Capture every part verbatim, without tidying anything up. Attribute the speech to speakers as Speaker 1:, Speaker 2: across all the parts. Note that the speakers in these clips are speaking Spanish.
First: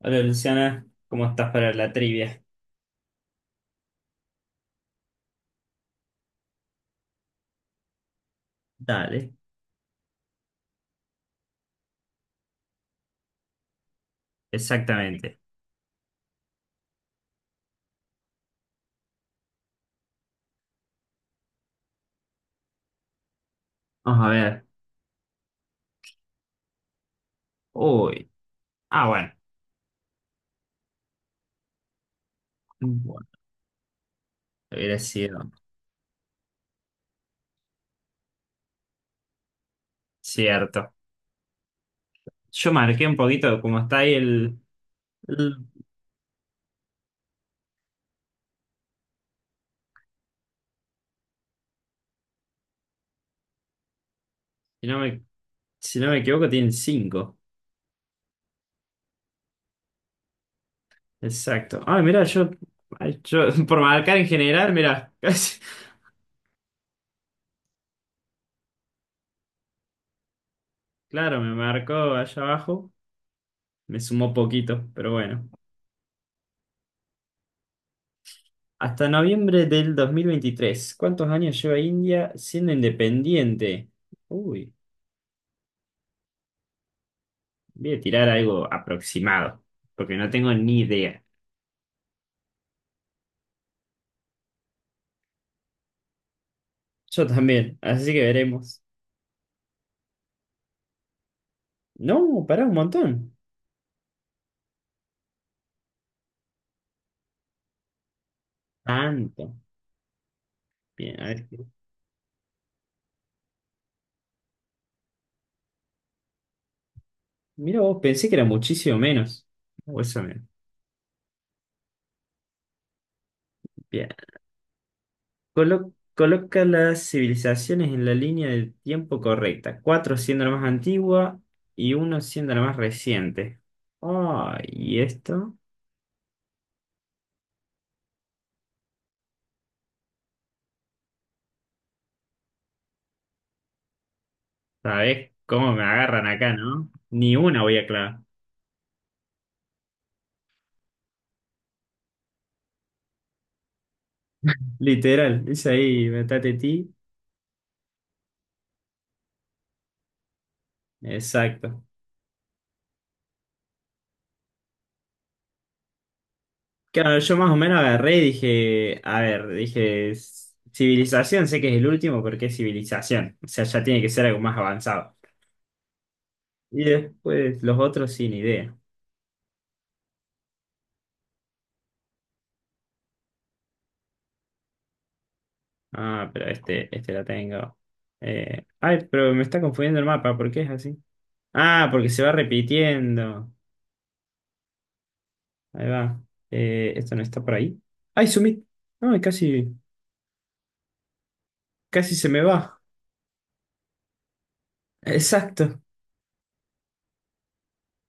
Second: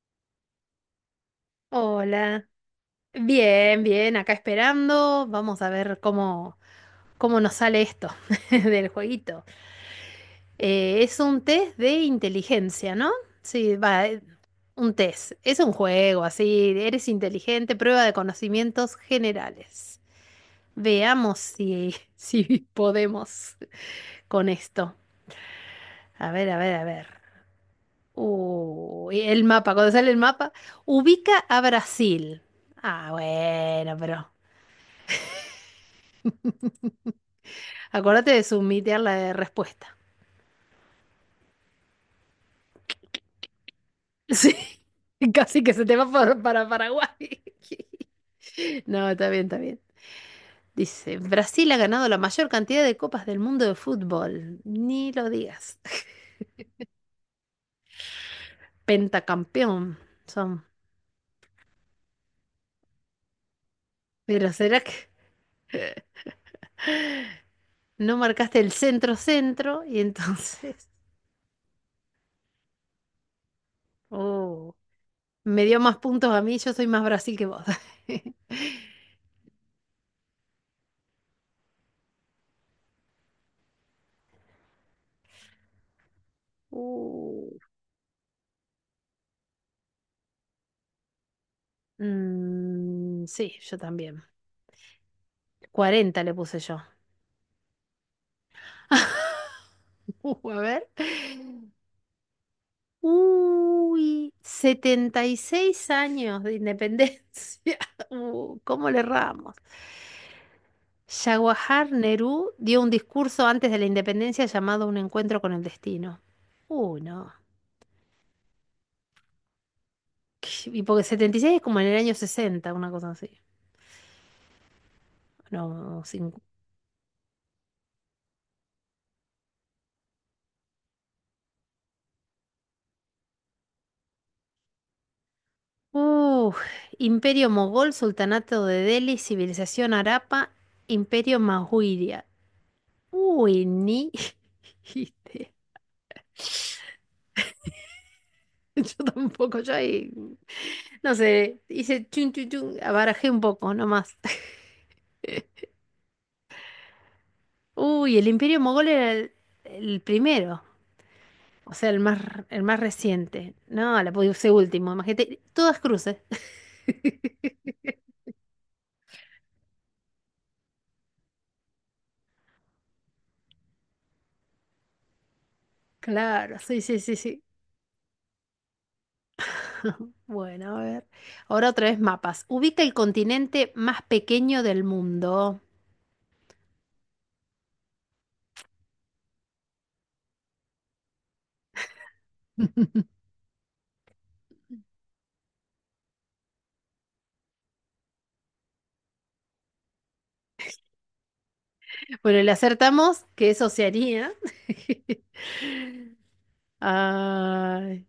Speaker 1: Hola Luciana, ¿cómo estás para la trivia?
Speaker 2: Hola. Bien, bien, acá esperando. Vamos a ver cómo, cómo nos sale esto del
Speaker 1: Dale,
Speaker 2: jueguito. Eh, es un test de inteligencia, ¿no? Sí, va, eh, un test.
Speaker 1: exactamente.
Speaker 2: Es un juego, así, eres inteligente, prueba de conocimientos generales. Veamos si, si podemos
Speaker 1: Vamos a
Speaker 2: con
Speaker 1: ver.
Speaker 2: esto. A ver, a ver, a ver.
Speaker 1: Uy. Ah,
Speaker 2: Uy,
Speaker 1: bueno.
Speaker 2: el mapa, cuando sale el mapa, ubica a Brasil. Ah,
Speaker 1: Bueno,
Speaker 2: bueno, pero...
Speaker 1: hubiera sido
Speaker 2: Acuérdate de submitear la respuesta.
Speaker 1: cierto. Yo marqué un poquito, como está ahí
Speaker 2: Sí,
Speaker 1: el, el-
Speaker 2: casi que se te va por- para Paraguay. No, está bien, está bien. Dice, Brasil ha ganado la mayor cantidad de copas del mundo de fútbol.
Speaker 1: si no
Speaker 2: Ni
Speaker 1: me,
Speaker 2: lo digas.
Speaker 1: si no me equivoco, tienen cinco.
Speaker 2: Pentacampeón son.
Speaker 1: Exacto. Ah mira, yo, ay, yo por marcar en
Speaker 2: Pero
Speaker 1: general,
Speaker 2: ¿será que
Speaker 1: mira, casi-
Speaker 2: no marcaste el centro-centro? Y entonces,
Speaker 1: claro, me marcó allá abajo, me sumó
Speaker 2: oh,
Speaker 1: poquito, pero bueno.
Speaker 2: me dio más puntos a mí, yo soy más Brasil que vos.
Speaker 1: Hasta noviembre del dos mil veintitrés. ¿Cuántos años lleva India siendo independiente? Uy,
Speaker 2: Uh,
Speaker 1: voy a tirar algo aproximado, porque no tengo ni idea.
Speaker 2: mm, sí, yo también. Cuarenta le puse yo.
Speaker 1: Yo también, así que veremos.
Speaker 2: Uh, a ver.
Speaker 1: No, pará un montón.
Speaker 2: Uy, setenta y seis años de independencia. Uh, ¿cómo le erramos?
Speaker 1: Tanto. Bien, a ver.
Speaker 2: Jawaharlal Nehru dio un discurso antes de la independencia llamado Un encuentro con el destino. Uy, no.
Speaker 1: Mira vos, pensé que era muchísimo menos. O eso menos.
Speaker 2: Qué- Y porque setenta y seis es como en el año sesenta, una cosa así.
Speaker 1: Bien. Colo-
Speaker 2: No, cinco.
Speaker 1: coloca las civilizaciones en la línea del tiempo correcta. Cuatro siendo la más antigua y uno siendo la más reciente. Ay, ¿y esto?
Speaker 2: Uh, Imperio Mogol, Sultanato de Delhi, Civilización Arapa, Imperio Mahuria. Uy, ni.
Speaker 1: ¿Sabés cómo me agarran acá, no? Ni una voy a clavar.
Speaker 2: Yo tampoco, yo ahí, no sé, hice chun chun chun, barajé un poco nomás.
Speaker 1: Literal, dice ahí, metate ti.
Speaker 2: Uy, el Imperio Mogol era el, el primero, o
Speaker 1: Exacto.
Speaker 2: sea, el más, el más reciente. No, la puse último, imagínate, todas cruces.
Speaker 1: Claro, yo más o menos agarré y dije, a ver, dije, "S- civilización, sé que es el último porque es civilización. O sea, ya tiene que ser algo más avanzado.
Speaker 2: Claro, sí,
Speaker 1: Y
Speaker 2: sí, sí, sí.
Speaker 1: después los otros sin idea.
Speaker 2: Bueno, a ver. Ahora otra vez mapas. Ubica el continente más pequeño del mundo.
Speaker 1: Ah, pero este, este la tengo. Eh, ay, pero me está confundiendo el mapa, ¿por qué es así? Ah, porque se va repitiendo. Ahí va. Eh, esto no está por ahí. Ay, Sumit. No, casi. Casi se me
Speaker 2: Bueno, le
Speaker 1: va.
Speaker 2: acertamos que es Oceanía.
Speaker 1: Exacto.
Speaker 2: Ay,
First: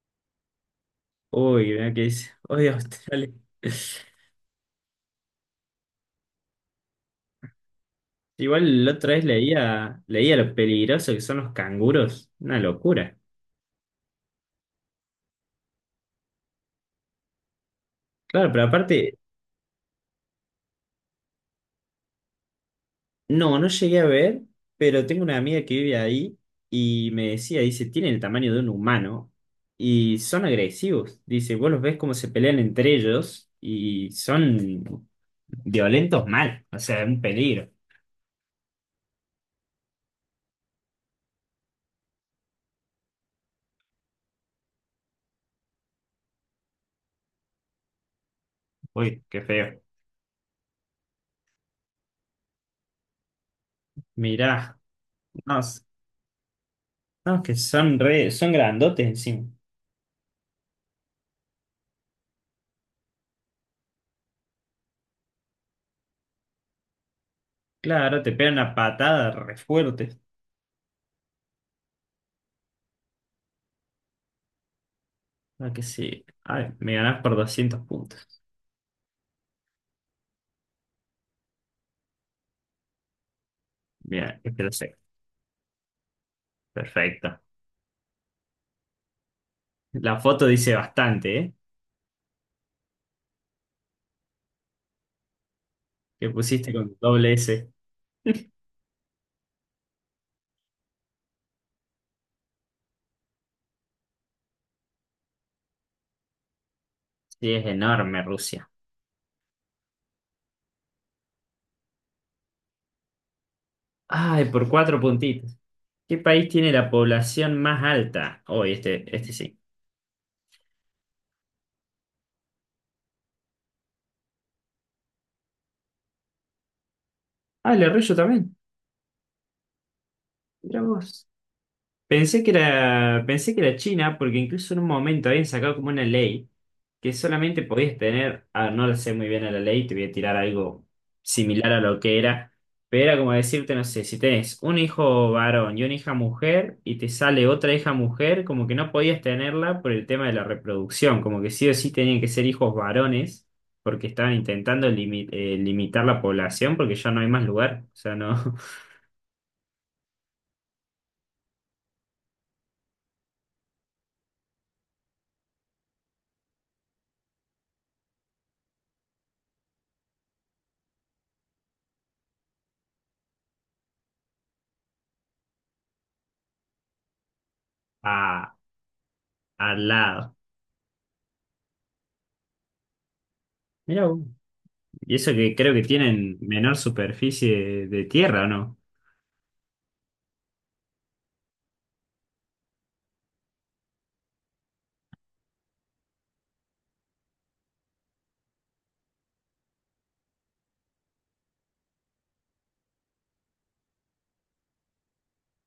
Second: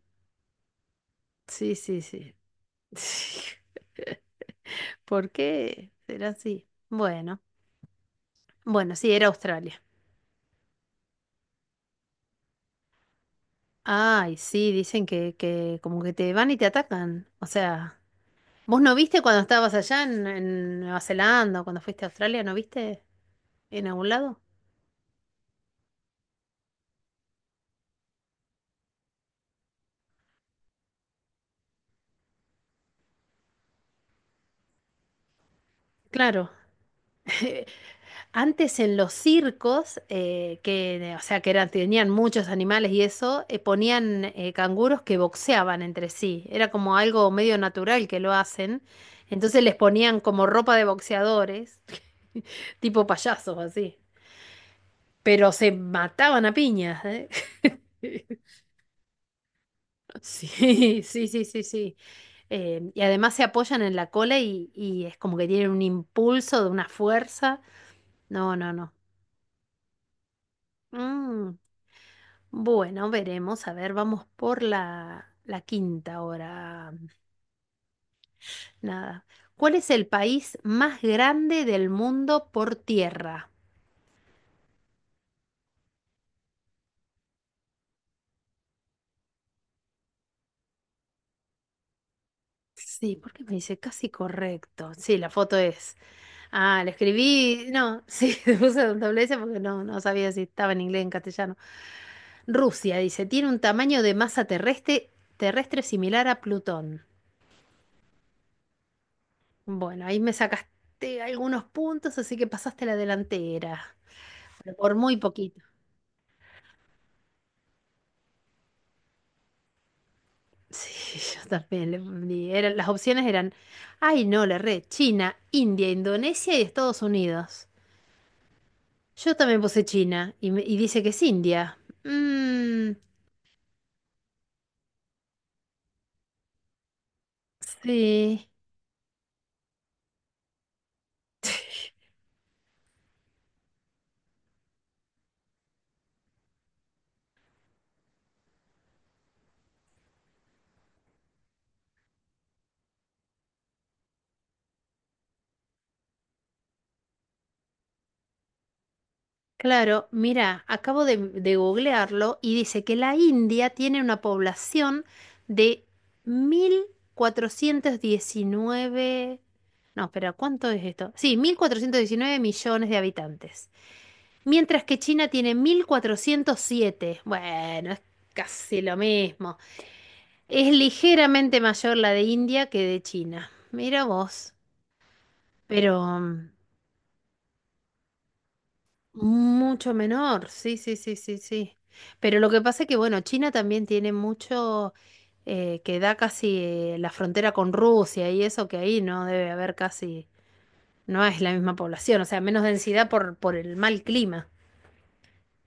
Speaker 1: Uy,
Speaker 2: sí,
Speaker 1: mira qué
Speaker 2: sí,
Speaker 1: dice.
Speaker 2: sí.
Speaker 1: Oye, Australia.
Speaker 2: ¿Por qué será así? Bueno,
Speaker 1: Igual la
Speaker 2: bueno, sí,
Speaker 1: otra vez
Speaker 2: era Australia.
Speaker 1: leía, leía lo peligroso que son los canguros. Una locura.
Speaker 2: Ay, sí, dicen que, que como que te van y te atacan. O sea,
Speaker 1: Claro, pero
Speaker 2: ¿vos no
Speaker 1: aparte,
Speaker 2: viste cuando estabas allá en, en Nueva Zelanda o cuando fuiste a Australia? ¿No viste
Speaker 1: no, no
Speaker 2: en
Speaker 1: llegué a
Speaker 2: algún lado?
Speaker 1: ver, pero tengo una amiga que vive ahí y me decía, dice, tienen el tamaño de un humano y son agresivos. Dice, vos los ves cómo se pelean entre ellos y son violentos
Speaker 2: Claro.
Speaker 1: mal. O sea, un peligro.
Speaker 2: Antes en los circos, eh, que, eh, o sea, que eran, tenían muchos animales y eso, eh, ponían eh, canguros que boxeaban entre sí. Era como algo medio natural que lo hacen.
Speaker 1: Uy, qué
Speaker 2: Entonces les
Speaker 1: feo.
Speaker 2: ponían como ropa de boxeadores, tipo payasos así.
Speaker 1: Mirá.
Speaker 2: Pero
Speaker 1: No,
Speaker 2: se mataban a piñas, ¿eh?
Speaker 1: no, que son re, son grandotes encima.
Speaker 2: Sí, sí, sí, sí, sí. Eh, y además se apoyan en la cola y, y es como que tienen un impulso de una fuerza.
Speaker 1: Claro, te pegan
Speaker 2: No,
Speaker 1: una
Speaker 2: no, no.
Speaker 1: patada re fuerte.
Speaker 2: Mm, Bueno, veremos. A ver, vamos por la, la
Speaker 1: Ah, que
Speaker 2: quinta
Speaker 1: sí. Ay,
Speaker 2: ahora.
Speaker 1: me ganás por doscientos puntos.
Speaker 2: Nada. ¿Cuál es el país más grande del mundo por tierra?
Speaker 1: Bien, es que lo sé. Perfecto. La foto dice bastante, ¿eh?
Speaker 2: Sí, porque me dice casi correcto. Sí, la foto es.
Speaker 1: Que pusiste
Speaker 2: Ah, la
Speaker 1: con doble
Speaker 2: escribí.
Speaker 1: S.
Speaker 2: No, sí, le puse un doble S porque no, no sabía si estaba en inglés o en castellano. Rusia, dice, tiene un tamaño de masa terrestre, terrestre similar a Plutón.
Speaker 1: Sí, es enorme Rusia.
Speaker 2: Bueno, ahí me sacaste algunos puntos, así que pasaste la delantera.
Speaker 1: Ay, por
Speaker 2: pero Por
Speaker 1: cuatro
Speaker 2: muy
Speaker 1: puntitos.
Speaker 2: poquito.
Speaker 1: ¿Qué país tiene la población más alta? Oh, y este, este sí.
Speaker 2: Sí, yo también. le poní- eran- las opciones eran, ay no, la red, China, India, Indonesia y Estados Unidos.
Speaker 1: Ah, el de Arroyo también.
Speaker 2: Yo también puse China y, me- y
Speaker 1: Mirá
Speaker 2: dice que es
Speaker 1: vos.
Speaker 2: India.
Speaker 1: Pensé que
Speaker 2: Mm,
Speaker 1: era, pensé que era China, porque incluso en un momento habían sacado como una ley que solamente podías tener,
Speaker 2: sí,
Speaker 1: ah, no lo sé muy bien a la ley, te voy a tirar algo similar a lo que era, pero era como decirte, no sé, si tenés un hijo varón y una hija mujer y te sale otra hija mujer, como que no podías tenerla por el tema de la reproducción, como que sí o sí tenían que ser hijos varones, porque estaban intentando limi- eh, limitar la población, porque ya no hay más lugar, o sea, no,
Speaker 2: claro, mira, acabo de, de googlearlo y dice que la India tiene una población de mil cuatrocientos diecinueve. No, espera, ¿cuánto es esto? Sí, mil cuatrocientos diecinueve millones de habitantes. Mientras que China tiene mil cuatrocientos siete. Bueno, es
Speaker 1: a,
Speaker 2: casi lo mismo.
Speaker 1: al lado.
Speaker 2: Es ligeramente mayor la de India que de China. Mira
Speaker 1: Mira.
Speaker 2: vos.
Speaker 1: Y eso que creo que
Speaker 2: Pero
Speaker 1: tienen
Speaker 2: mm,
Speaker 1: menor superficie de tierra, ¿o no?
Speaker 2: mucho menor. Sí, sí, sí, sí, sí. Pero lo que pasa es que, bueno, China también tiene mucho eh, que da casi eh, la frontera con Rusia y eso que ahí no debe haber casi, no es la misma población, o sea, menos densidad por, por el mal clima.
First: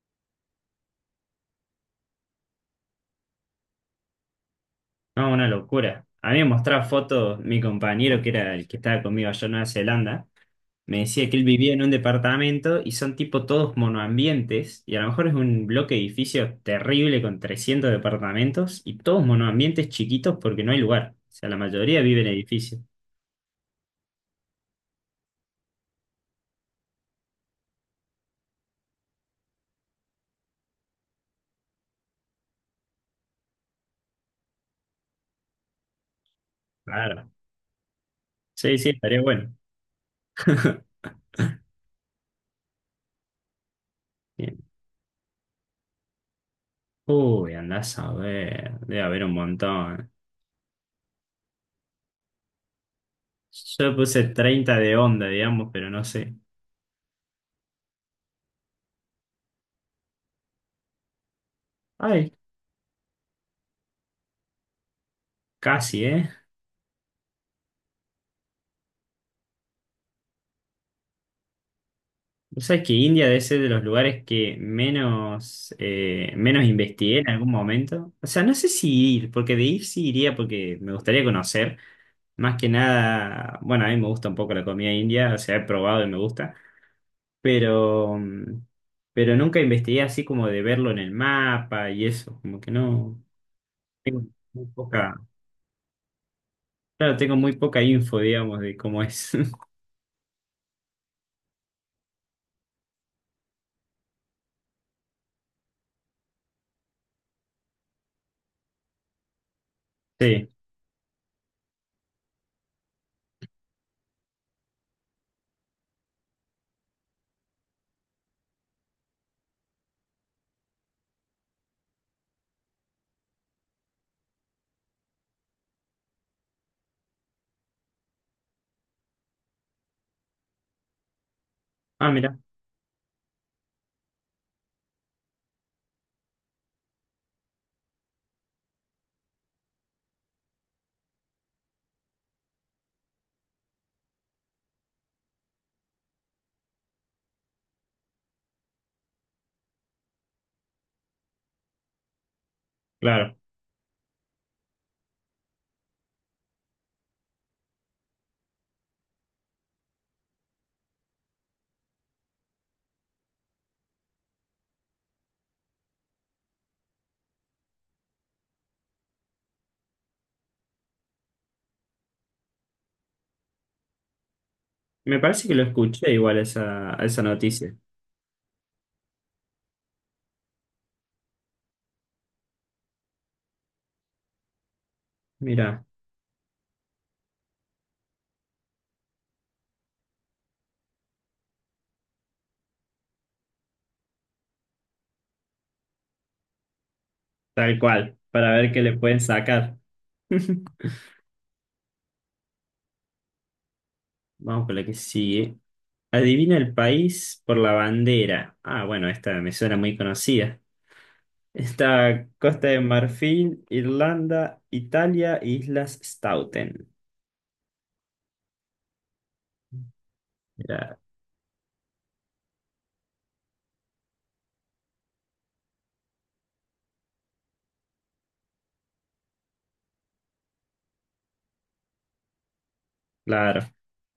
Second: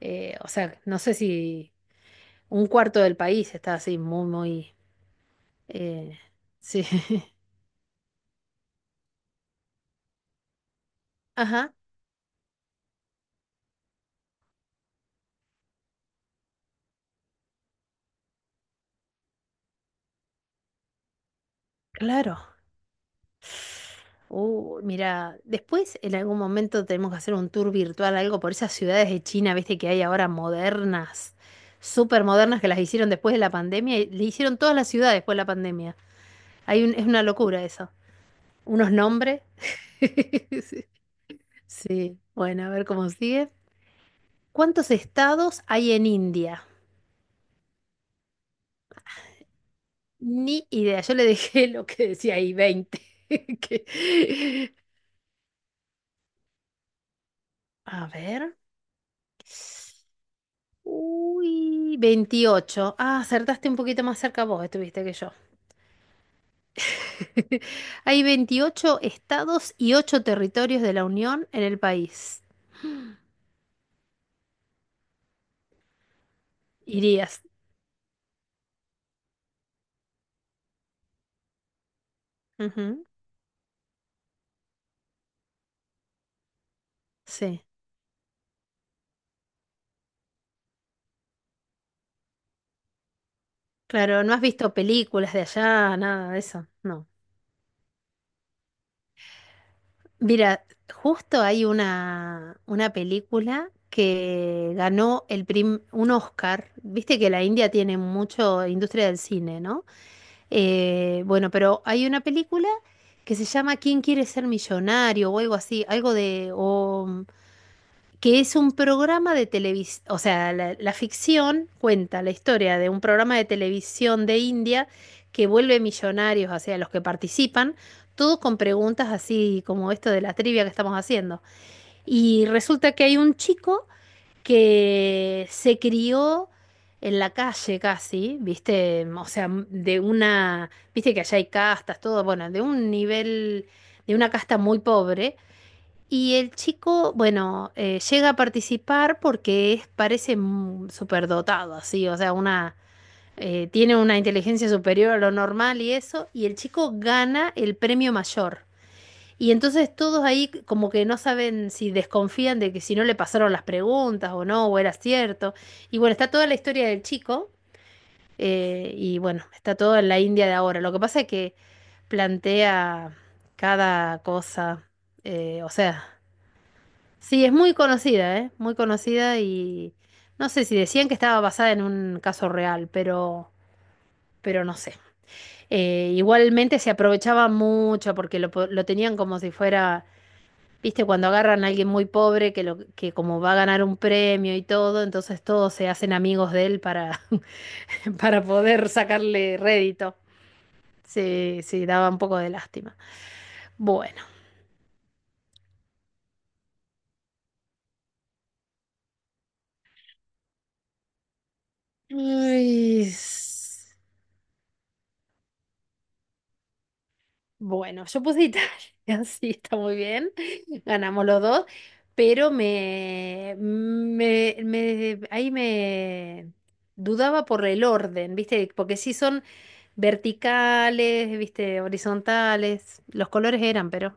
Speaker 2: Eh, o sea, no sé si un cuarto del país está así, muy, muy...
Speaker 1: No, una locura.
Speaker 2: eh,
Speaker 1: A mí me mostraba
Speaker 2: sí.
Speaker 1: fotos, mi compañero, que era el que estaba conmigo allá en Nueva Zelanda, me decía que él vivía
Speaker 2: Ajá,
Speaker 1: en un departamento y son tipo todos monoambientes, y a lo mejor es un bloque de edificios terrible con trescientos departamentos y todos monoambientes chiquitos porque no hay lugar. O sea, la mayoría vive en
Speaker 2: claro.
Speaker 1: edificios.
Speaker 2: Uh, mira, después en algún momento tenemos que hacer un tour virtual, algo por esas ciudades de China, viste, que hay ahora modernas, súper modernas, que las hicieron después de la pandemia, y le hicieron todas las ciudades después de la pandemia. Hay un- es una
Speaker 1: Claro.
Speaker 2: locura eso.
Speaker 1: Sí, sí,
Speaker 2: Unos
Speaker 1: estaría
Speaker 2: nombres.
Speaker 1: bueno.
Speaker 2: Sí, bueno, a ver cómo sigue.
Speaker 1: Bien.
Speaker 2: ¿Cuántos estados hay en India?
Speaker 1: Uy, andás a ver, debe haber un montón.
Speaker 2: Ni idea. Yo le dejé lo que decía ahí, veinte
Speaker 1: Yo
Speaker 2: que-
Speaker 1: le puse treinta de onda, digamos, pero no sé.
Speaker 2: a ver. Uy,
Speaker 1: Ay,
Speaker 2: veintiocho. Ah, acertaste un poquito más cerca vos, estuviste que yo.
Speaker 1: casi, ¿eh?
Speaker 2: Hay veintiocho estados y ocho territorios de la Unión en el país.
Speaker 1: O sea, que India debe ser de los lugares que menos, eh, menos investigué en
Speaker 2: Irías.
Speaker 1: algún momento. O sea, no sé si ir, porque de ir sí iría porque me gustaría conocer. Más que
Speaker 2: Ujú,
Speaker 1: nada, bueno, a mí me gusta un poco la comida india, o sea, he probado y me gusta,
Speaker 2: sí.
Speaker 1: pero, mm, pero nunca investigué así como de verlo en el mapa y eso, como que no.
Speaker 2: Claro,
Speaker 1: Tengo
Speaker 2: no has
Speaker 1: muy
Speaker 2: visto
Speaker 1: poca,
Speaker 2: películas de allá, nada de eso. No.
Speaker 1: claro, tengo muy poca info, digamos, de cómo es.
Speaker 2: Mira, justo hay una, una película que ganó el prim- un Oscar. Viste que la India tiene mucho industria del cine, ¿no?
Speaker 1: Sí.
Speaker 2: Eh, bueno, pero hay una película que se llama ¿Quién quiere ser millonario? O algo así, algo de, o que es un programa de televisión, o sea, la, la ficción cuenta la historia de un programa de televisión de India que vuelve millonarios hacia los que participan, todo con preguntas así como esto de la trivia que estamos haciendo.
Speaker 1: Ah, mira.
Speaker 2: Y resulta que hay un chico que se crió en la calle casi, viste, o sea, de una, viste que allá hay castas, todo, bueno, de un nivel, de una casta muy pobre, y el chico, bueno, eh, llega a participar porque es, parece mm, superdotado, así, o sea, una,
Speaker 1: Claro.
Speaker 2: eh, tiene una inteligencia superior a lo normal y eso, y el chico gana el premio mayor. Y entonces todos ahí como que no saben si desconfían de que si no le pasaron las preguntas o no, o era cierto. Y bueno, está toda la historia del chico, eh, y bueno, está todo en la India de ahora. Lo que pasa es que plantea cada cosa,
Speaker 1: Me parece que
Speaker 2: eh,
Speaker 1: lo
Speaker 2: o
Speaker 1: escuché
Speaker 2: sea...
Speaker 1: igual esa, esa
Speaker 2: Sí, es
Speaker 1: noticia.
Speaker 2: muy conocida, ¿eh? Muy conocida y no sé si decían que estaba basada en un caso real, pero, pero no sé.
Speaker 1: Mira,
Speaker 2: Eh, igualmente se aprovechaba mucho porque lo, po- lo tenían como si fuera, viste, cuando agarran a alguien muy pobre que, lo, que como va a ganar un premio y todo, entonces todos se hacen amigos de él para,
Speaker 1: tal cual,
Speaker 2: para
Speaker 1: para ver qué
Speaker 2: poder
Speaker 1: le pueden
Speaker 2: sacarle
Speaker 1: sacar.
Speaker 2: rédito. Sí, sí, daba un poco de lástima. Bueno.
Speaker 1: Vamos con la que sigue. Adivina el país por la bandera. Ah, bueno, esta me suena muy conocida. Está Costa de
Speaker 2: Uy,
Speaker 1: Marfil, Irlanda, Italia, Islas Stauten.
Speaker 2: bueno, yo puse Italia, sí, está muy bien,
Speaker 1: Mira,
Speaker 2: ganamos los dos, pero me, me, me- ahí me dudaba por el orden, ¿viste? Porque sí son verticales, ¿viste? Horizontales, los colores
Speaker 1: claro.
Speaker 2: eran, pero...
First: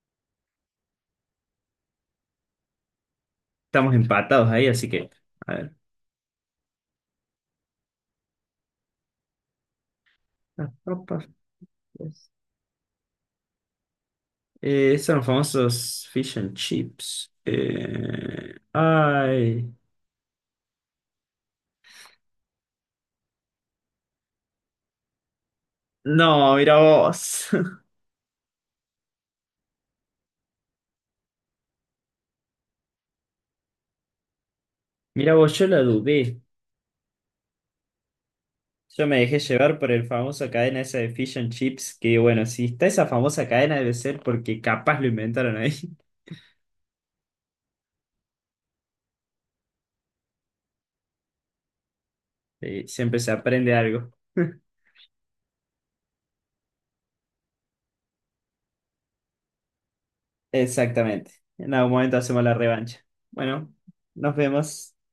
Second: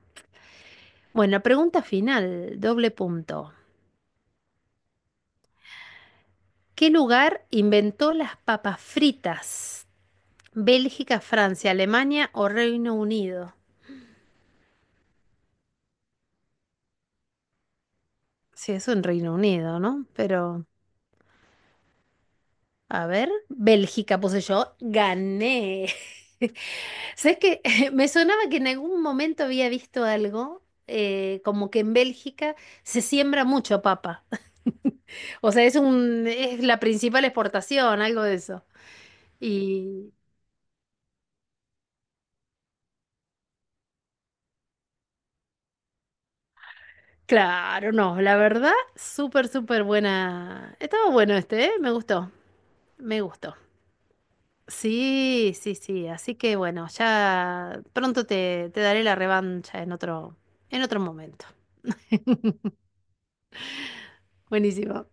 Speaker 2: Bueno, pregunta final, doble punto.
Speaker 1: Estamos empatados ahí, así que. A ver.
Speaker 2: ¿Qué lugar inventó las papas fritas?
Speaker 1: Las
Speaker 2: ¿Bélgica,
Speaker 1: papas,
Speaker 2: Francia,
Speaker 1: pues.
Speaker 2: Alemania o Reino Unido?
Speaker 1: Eh, son los famosos fish and chips. Eh,
Speaker 2: Sí, eso en Reino
Speaker 1: ay.
Speaker 2: Unido, ¿no? Pero... A ver, Bélgica puse yo, gané.
Speaker 1: No, mira
Speaker 2: ¿Sabes
Speaker 1: vos.
Speaker 2: que me sonaba que en algún momento había visto algo, eh, como que en Bélgica se siembra mucho papa.
Speaker 1: Mira
Speaker 2: O
Speaker 1: vos,
Speaker 2: sea,
Speaker 1: yo
Speaker 2: es
Speaker 1: la
Speaker 2: un,
Speaker 1: dudé.
Speaker 2: es la principal exportación, algo de eso.
Speaker 1: Yo me dejé llevar por el
Speaker 2: Y
Speaker 1: famoso cadena esa de Fish and Chips, que bueno, si está esa famosa cadena debe ser porque capaz lo inventaron ahí.
Speaker 2: claro, no, la verdad, súper, súper buena. Estaba bueno este, ¿eh? Me gustó,
Speaker 1: Sí, siempre
Speaker 2: me
Speaker 1: se
Speaker 2: gustó.
Speaker 1: aprende algo.
Speaker 2: Sí, sí, sí. Así que bueno, ya pronto te, te daré la revancha en otro, en otro
Speaker 1: Exactamente.
Speaker 2: momento.
Speaker 1: En algún momento hacemos la revancha. Bueno, nos vemos.
Speaker 2: Buenísimo.